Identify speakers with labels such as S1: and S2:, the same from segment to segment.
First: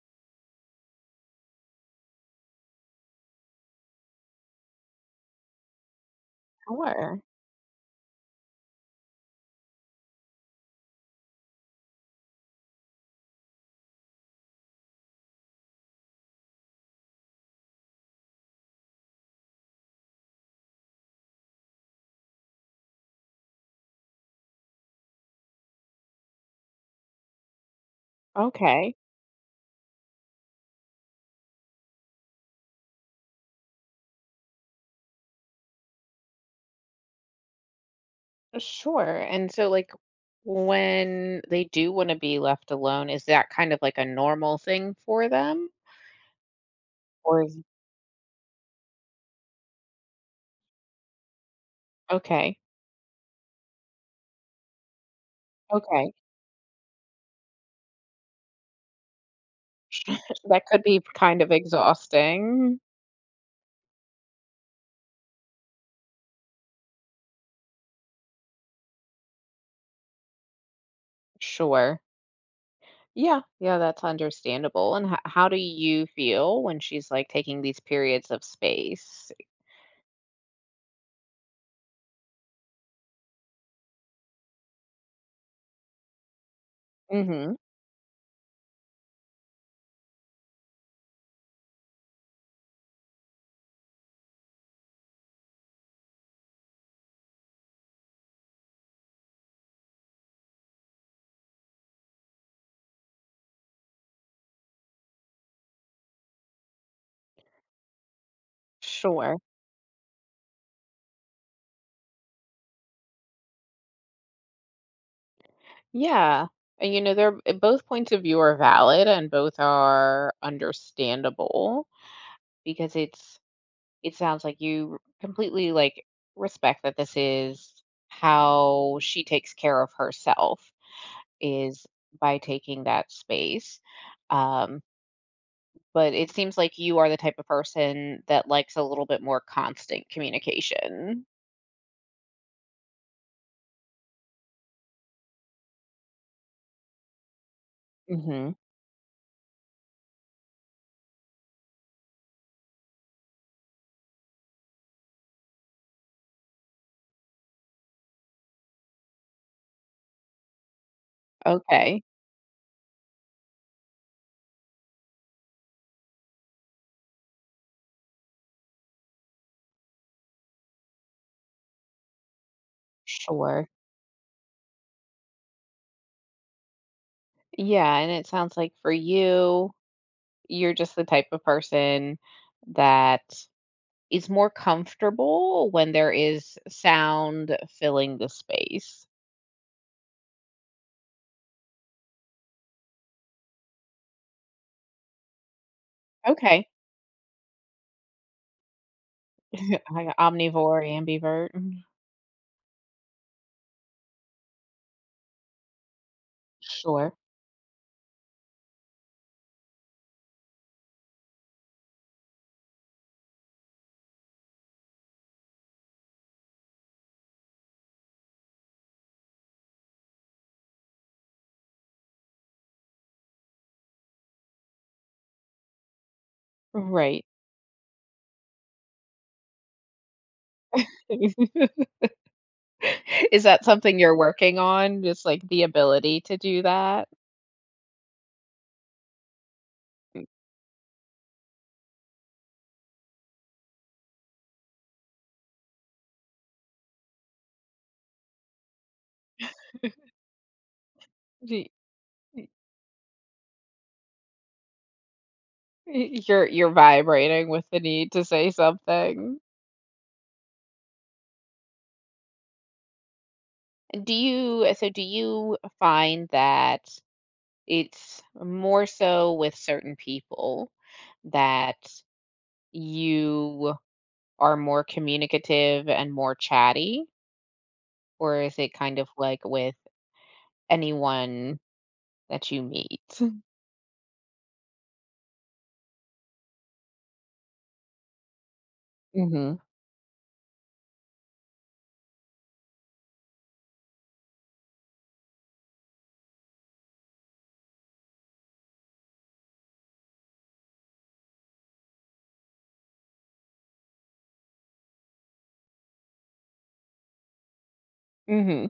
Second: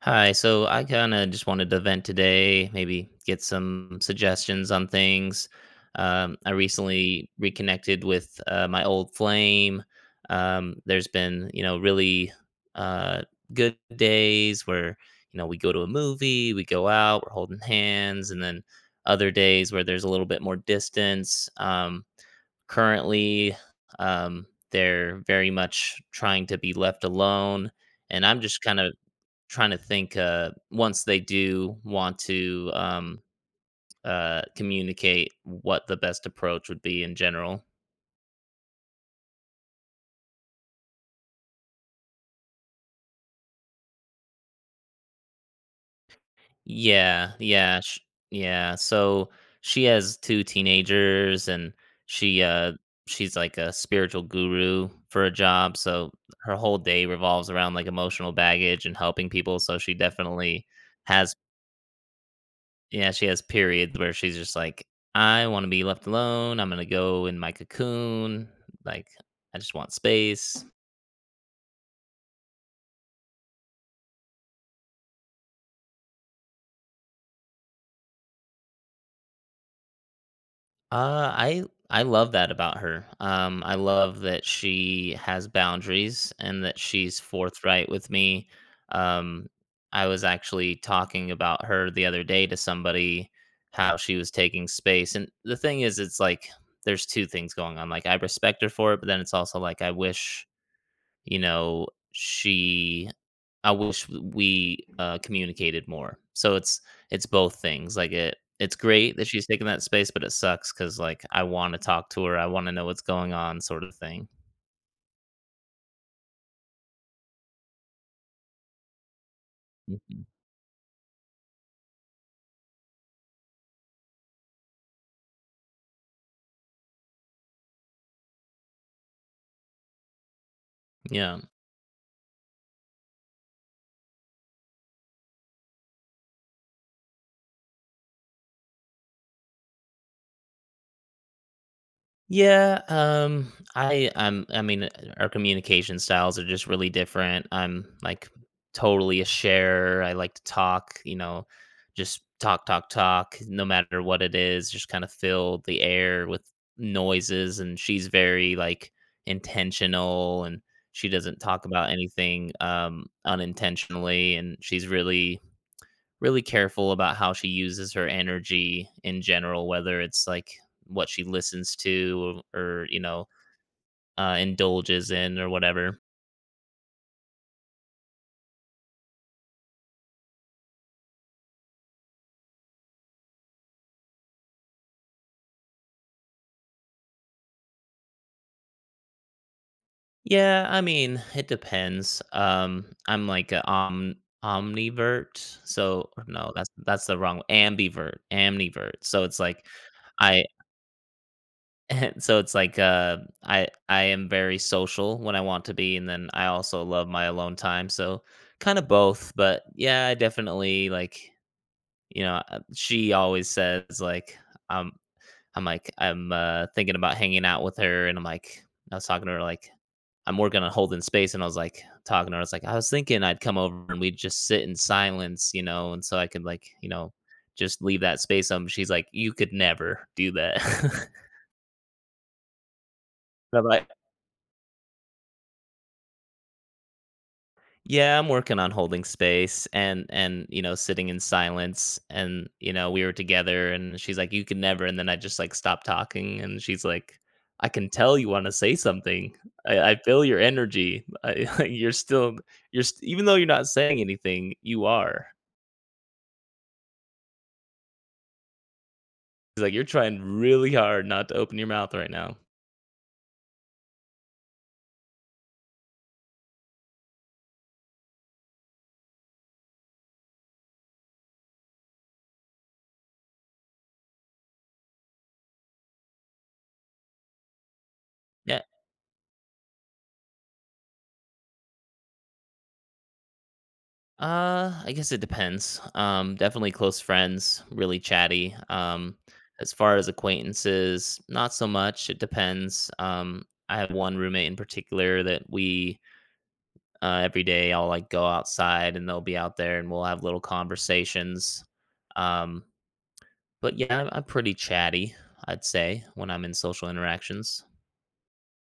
S1: Hi, so I kind of just wanted to vent today, maybe get some suggestions on things. I
S2: Sure.
S1: recently reconnected with my old flame. There's been, you know, really uh, good days where, you know, we go to a movie, we go out, we're holding hands, and then other days where there's a little bit more distance. Currently um, they're very much trying to be left alone, and I'm just kind of
S2: Okay.
S1: trying to think, once they do want to, communicate, what the best approach would be in general.
S2: Sure. And so, like, when they do want to be left alone, is that kind of like a normal thing for them?
S1: Yeah,
S2: Or is
S1: yeah, sh yeah, so she has 2 teenagers, and she,
S2: okay.
S1: uh she's like a spiritual guru for a job, so
S2: Okay.
S1: her whole day revolves around, like, emotional baggage and helping people, so she
S2: That
S1: definitely
S2: could be
S1: has.
S2: kind of exhausting.
S1: Yeah, she has periods where she's just like, "I wanna be left alone, I'm gonna go in my cocoon, like, I just want space."
S2: Sure. Yeah. Yeah. That's understandable. And how do you feel when she's like taking these periods of space?
S1: Uh, I I love that about her. I love that she has boundaries and that she's
S2: Mm-hmm.
S1: forthright with me. Um, I was actually talking about her the other day to somebody, how she was taking space, and the thing is, it's like, there's 2 things going on, like, I respect her for it, but then it's also like, I wish you know, she I wish we, communicated more. So it's both things, like, it's great that
S2: Sure.
S1: she's taking that space, but it sucks because like, I wanna talk to her, I wanna know what's going on sort of thing.
S2: Yeah. And you know, they're both points of view are valid and both
S1: Mhm.
S2: are understandable because it sounds like you completely like respect that this is how she takes care of herself
S1: Yeah.
S2: is by taking that space, um but it seems like you are the type of person that likes a little bit more constant communication.
S1: Yeah, I I'm I mean, our communication styles are just really different. I'm like
S2: Mhm.
S1: totally a sharer. I like to talk, you know, just talk, talk, talk, no matter what it is, just kind of fill the air with noises. And she's very like intentional, and she doesn't talk about
S2: Okay.
S1: anything unintentionally. And she's really really careful about how she uses her energy in general, whether it's like what she listens to or you know,
S2: Sure.
S1: indulges in or whatever.
S2: Yeah. And it sounds like for you, you're just the type of person that is more comfortable when there is sound filling the space.
S1: Yeah, I mean, it depends. I'm like a om omnivert, so or no,
S2: Okay.
S1: that's the wrong ambivert, amnivert. So it's like
S2: I
S1: I
S2: omnivore, ambivert. Mhm.
S1: so it's like I am very social when I want to be, and then I also love
S2: Sure.
S1: my alone time. So kind of both, but yeah, I definitely like. You know, she always says like, um, I'm like, I'm thinking about hanging out with her, and I'm like, I was talking to her like, I'm working on holding space, and I was like talking to her. I was like, I was thinking I'd come over and we'd just sit in silence, you know, and so I could like, you know,
S2: Right.
S1: just leave that space. She's like, you could never do that.
S2: Is
S1: And
S2: that
S1: I'm like,
S2: something you're working on? Just like the ability to do that?
S1: yeah, I'm working on holding space, and you know sitting in silence, and you know we were together, and she's like you can never, and then I just like stopped talking, and she's like I can tell you want to say something. I feel your energy. I,
S2: Y
S1: you're still even though you're not saying anything, you are.
S2: y You're vibrating with the need to say something.
S1: She's like you're trying really hard not to open your mouth right now.
S2: Do you find that it's more so with certain people that you are more communicative and more chatty? Or is
S1: Yeah.
S2: it kind of like with anyone that you meet.
S1: I guess it depends. Definitely close friends, really chatty.
S2: Mhm,
S1: As far as acquaintances, not so much. It depends. I have one roommate in particular that we every day I'll like go outside, and they'll be out there, and we'll have little conversations. Um, but yeah, I'm pretty chatty, I'd say, when I'm in social interactions.
S2: mhm.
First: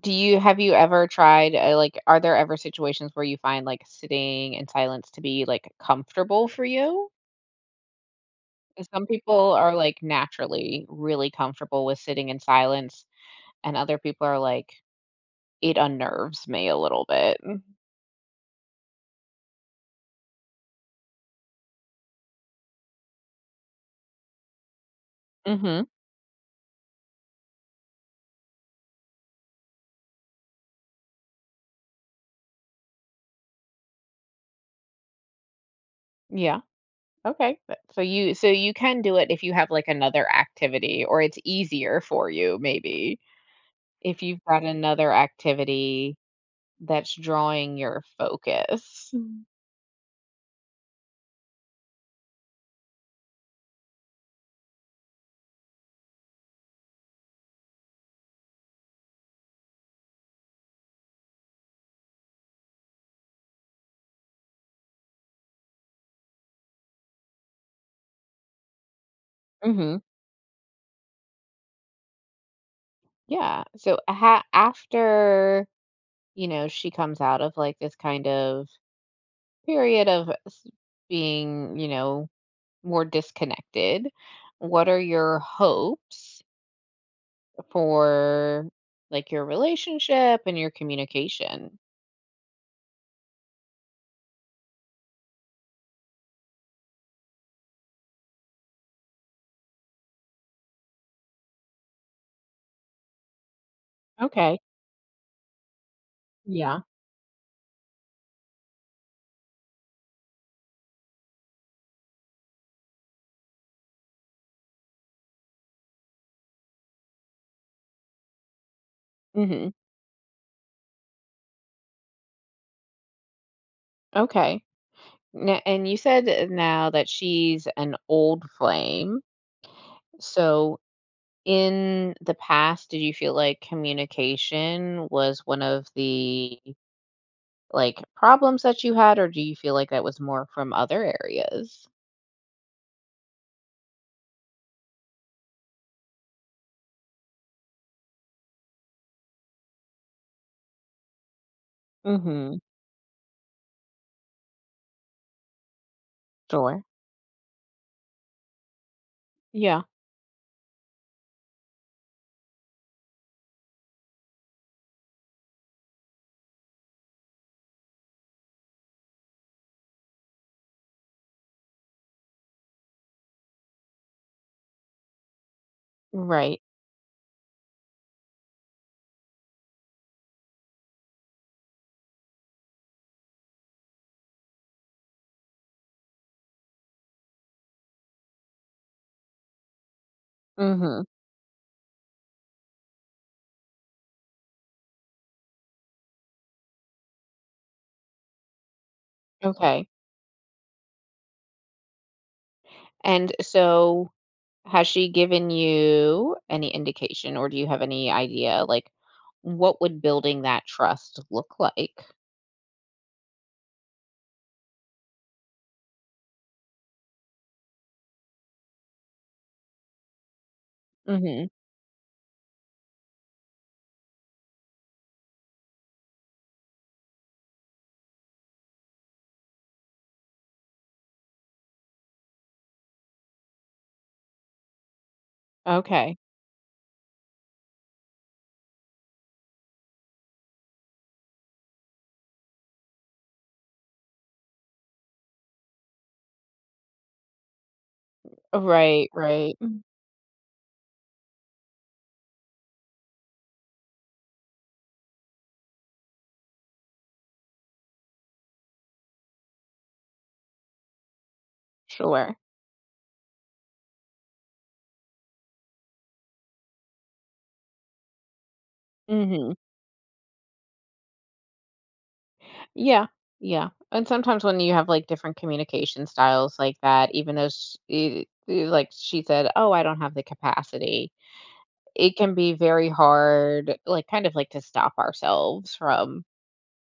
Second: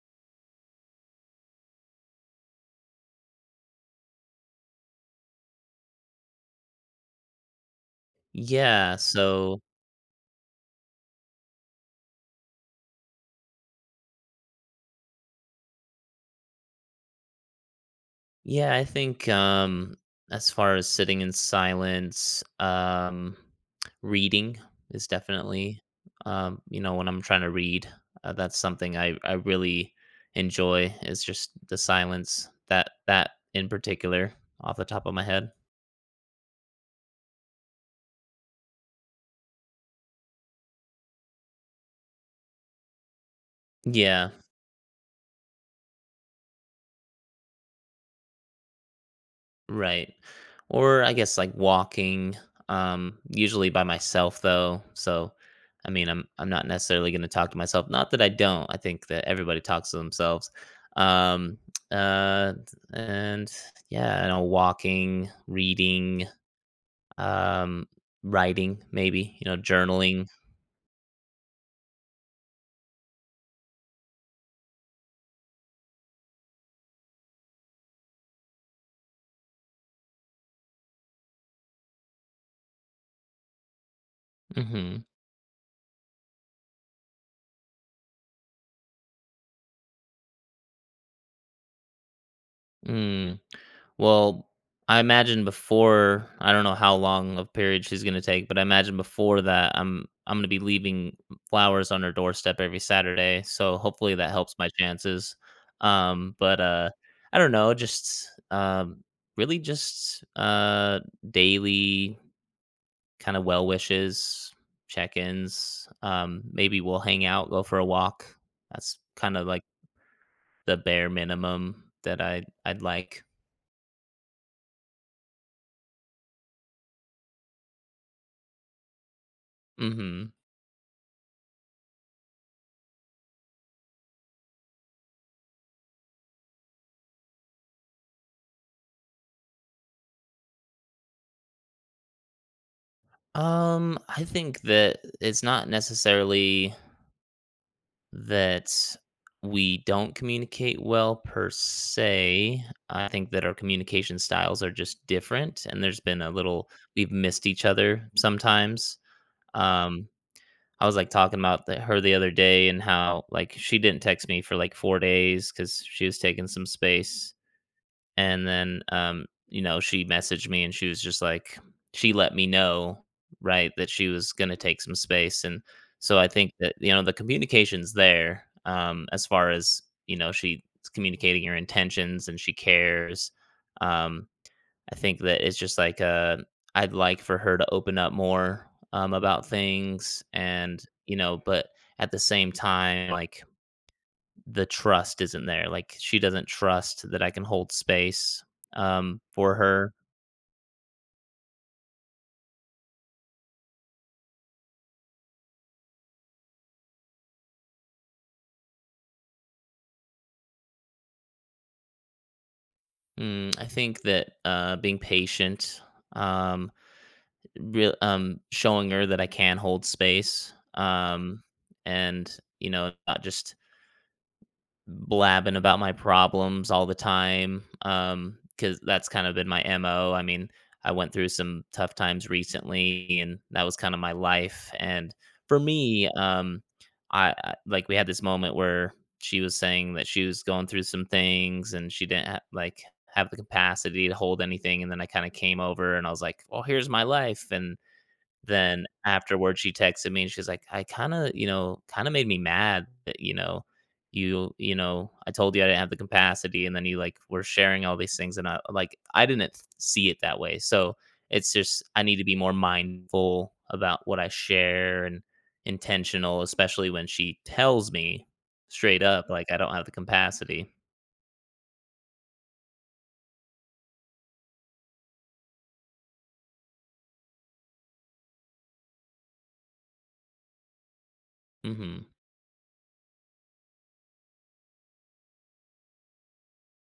S2: Do you Have you ever tried, like are there ever situations where you find, like, sitting in silence to be, like, comfortable for you? 'Cause
S1: Yeah,
S2: some people
S1: so
S2: are, like, naturally really comfortable with sitting in silence, and other people are like, "It unnerves me a little bit."
S1: yeah, I think as far as sitting in silence, reading is definitely
S2: Mhm.
S1: you know when I'm trying to read, that's something I really enjoy is just the silence, that that in particular off the top of my head.
S2: Yeah. Okay. But you can do it if you have, like, another activity, or it's easier for you maybe if
S1: Yeah.
S2: you've got another activity that's drawing your focus. Mhm.
S1: Right. Or I guess like walking, usually by myself though. So I mean I'm not necessarily gonna talk to myself. Not that I don't. I think that everybody talks to themselves. Um uh and yeah, you know, walking, reading, um, writing maybe, you know,
S2: Mhm.
S1: journaling.
S2: Yeah. So ha after, you know, she comes out of like this kind of period of being, you know, more disconnected, what are
S1: Mm-hmm.
S2: your hopes for like your relationship and your communication?
S1: mm. Well, I imagine before I don't know how long of period she's gonna take, but I imagine before that, I'm gonna be leaving flowers on her doorstep every Saturday, so hopefully that helps
S2: Okay.
S1: my chances. Um, but,
S2: Yeah.
S1: uh, I don't know, just, really just, daily kinda well wishes, check-ins, maybe we'll hang out, go for a walk. That's kinda like
S2: Hmm.
S1: the bare minimum that I'd like.
S2: Okay. Now, and you said, now that she's an old flame.
S1: Mhm.
S2: So in the past, did you feel like communication was one of the, like, problems that you had, or do you feel like that was more from other areas?
S1: I think that it's not necessarily that we don't communicate well per
S2: Mhm.
S1: se. I think that our communication styles are just different, and there's been a little
S2: Sure.
S1: we've missed each other sometimes.
S2: Yeah.
S1: Um, I was like talking about her the other day and how like she didn't text me for like 4 days because she was taking some space, and then, you know, she messaged me, and she was just like she let me know, right, that she was gonna take some space, and so I think
S2: Right.
S1: that, you know, the communication's there, as far as, you know, she's communicating her intentions, and she cares. Um, I think that it's just like, I'd like for her to open up more, about things, and,
S2: Mhm.
S1: you know, but at the same time, like the trust isn't there. Like she doesn't trust that I can hold space for
S2: Okay.
S1: her.
S2: And so, has she given you any indication, or do you have any idea, like, what would building that trust look like?
S1: Mm, I think that being patient, um, real, showing her that I can hold space,
S2: Mhm.
S1: and you know, not just blabbing about my problems all the time, because that's kind of been my MO. I mean, I went through some tough times recently, and that was kind of my life, and for me,
S2: Okay.
S1: I like, we had this moment where she was saying that she was going through some things, and she didn't ha like, have the capacity to hold anything, and then I kinda came over, and I was like, "Well, here's my life," and then
S2: Right, right.
S1: afterwards, she
S2: Mm.
S1: texted me, and she's like, "I kinda, you know kinda made me mad that, you know, you know, I told you I didn't have the capacity, and then you, like, were sharing all these things, and I like, I didn't see it that way." So, it's just I need to
S2: Sure.
S1: be more mindful about what I share and intentional, especially when she tells me straight up, like,
S2: Mhm.
S1: "I don't have the capacity."
S2: Yeah. Yeah. And sometimes when you have like different communication styles like that, even though she, like she said, "Oh, I don't have the capacity."
S1: Mhm.
S2: It can be very hard, like, kind of like to stop ourselves from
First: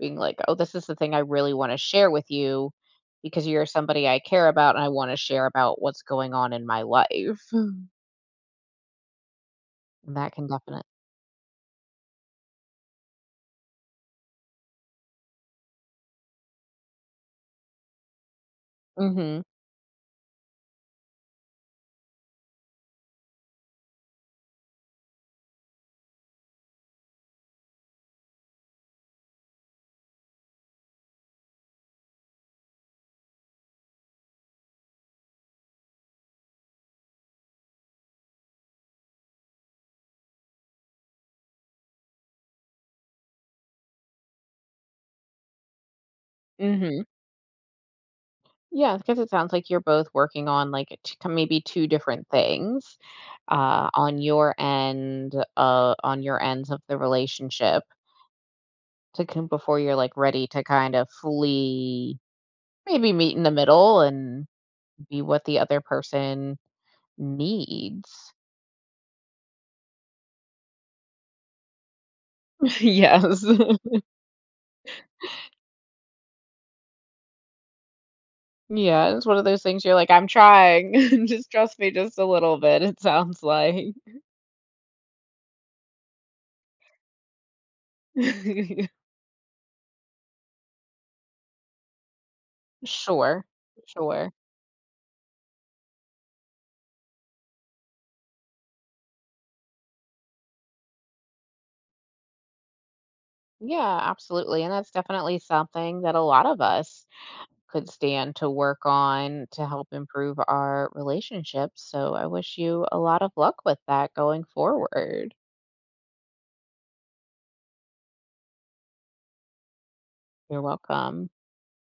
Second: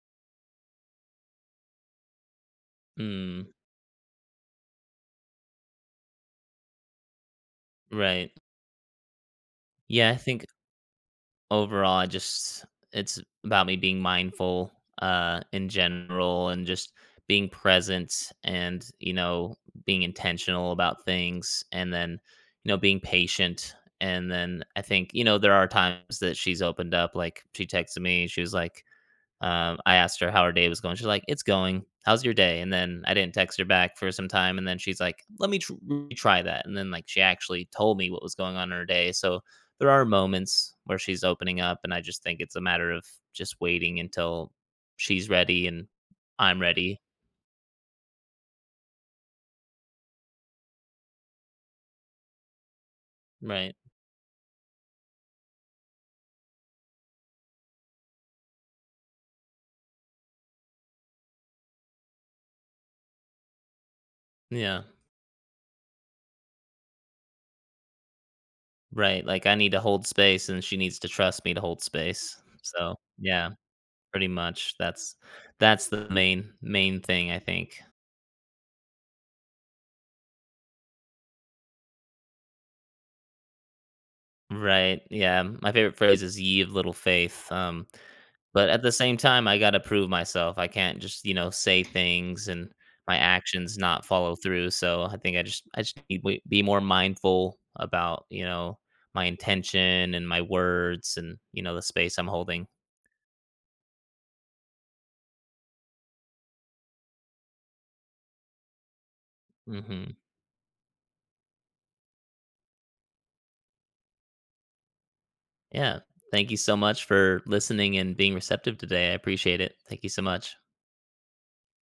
S2: being like, "Oh, this is the thing I really want to share with you because
S1: Mm,
S2: you're somebody I care about and I want to share about what's going on in my life."
S1: right. Yeah, I
S2: That
S1: think
S2: can definitely.
S1: overall, I just it's about me being mindful, in general, and just being present and, you
S2: Mhm.
S1: know, being intentional about things, and then, you know, being patient. And then I think, you know, there are times that she's opened up, like she texted me, she was like, I asked her how her day was going. She's like, "It's going. How's your day?" And then I didn't text her back for some time, and then she's like, "Let me try that." And then like she actually told me what was going on in her day. So there are moments where she's opening up, and I just think it's a matter of just waiting until she's ready and I'm ready.
S2: Mhm. Yeah, because it sounds like you're both working on like maybe two different things,
S1: Right.
S2: on your ends of the relationship to come before you're like ready to kind of fully maybe meet in the middle and
S1: Yeah.
S2: be what the other person needs.
S1: Right. Like I need to hold space, and she needs to trust me to hold space. So,
S2: Yes.
S1: yeah, pretty much that's the main main thing I think.
S2: Yeah, it's one of those things you're like, I'm trying. Just trust me just a little bit, it sounds like.
S1: Right, yeah, my favorite phrase is "Ye of little faith," but at the same time, I gotta prove myself, I can't just, you know, say things and my
S2: Sure,
S1: actions not
S2: sure.
S1: follow through, so I think I just need w be more mindful about, you know, my intention and my words and, you know, the space I'm holding.
S2: Yeah, absolutely. And that's definitely something that a lot of us could stand to work on to help
S1: Mhm,
S2: improve our relationships. So I wish you a lot of luck with that going forward.
S1: yeah, thank you so much for listening and being receptive today, I appreciate it. Thank you so much.
S2: You're welcome.